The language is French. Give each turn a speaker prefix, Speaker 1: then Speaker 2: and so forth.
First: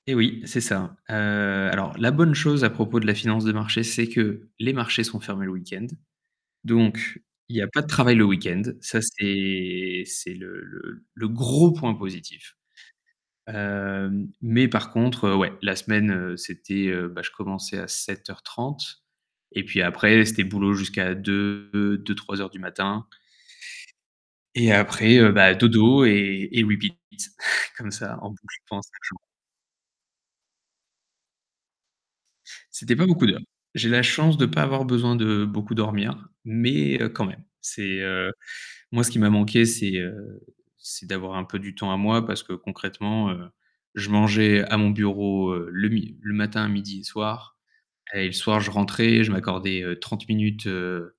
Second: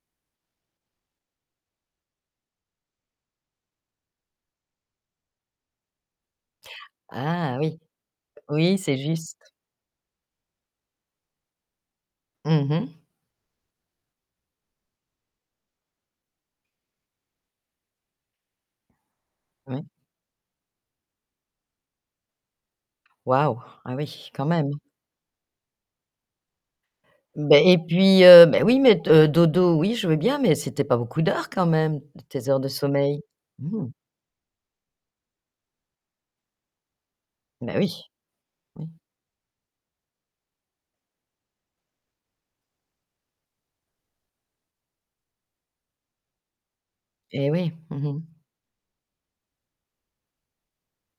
Speaker 1: Et oui, c'est ça, heu, alors, la bonne chose à propos de la finance de marché, c'est que les marchés sont fermés le week-end, donc il
Speaker 2: Ah
Speaker 1: n'y a
Speaker 2: oui,
Speaker 1: pas de travail le week-end.
Speaker 2: oui. C'est
Speaker 1: Ça
Speaker 2: juste.
Speaker 1: c'est c'est le le le gros point positif,
Speaker 2: Mmh mh.
Speaker 1: heu, mais par contre, ouais, la semaine, heu, c'était, heu, bah, je commençais à 7:30 et
Speaker 2: Oui.
Speaker 1: puis après c'était boulot jusqu'à deux deux, 03:00 du matin
Speaker 2: Waouh. Ah oui, quand
Speaker 1: et
Speaker 2: même.
Speaker 1: après, heu, bah, dodo et et repeat
Speaker 2: Ben et
Speaker 1: comme ça
Speaker 2: puis,
Speaker 1: en
Speaker 2: heu,
Speaker 1: boucle,
Speaker 2: bah, oui
Speaker 1: pendant 5
Speaker 2: mais
Speaker 1: jours.
Speaker 2: heu, dodo, oui je veux bien, mais c'était pas beaucoup d'heures quand même tes heures de
Speaker 1: C'était pas
Speaker 2: sommeil.
Speaker 1: beaucoup d'heures. J'ai la chance de pas avoir besoin de beaucoup dormir, mais quand même,
Speaker 2: Beh,
Speaker 1: c'est,
Speaker 2: oui,
Speaker 1: heu,
Speaker 2: oui.
Speaker 1: moi ce qui m'a manqué, c'est, heu, c'est d'avoir un peu du temps à moi parce que concrètement, heu, je mangeais à mon bureau, heu, le mi le matin, midi et
Speaker 2: Et
Speaker 1: soir
Speaker 2: oui. Mmh
Speaker 1: et
Speaker 2: mh.
Speaker 1: le soir je rentrais. Je m'accordais, heu, 30 minutes, heu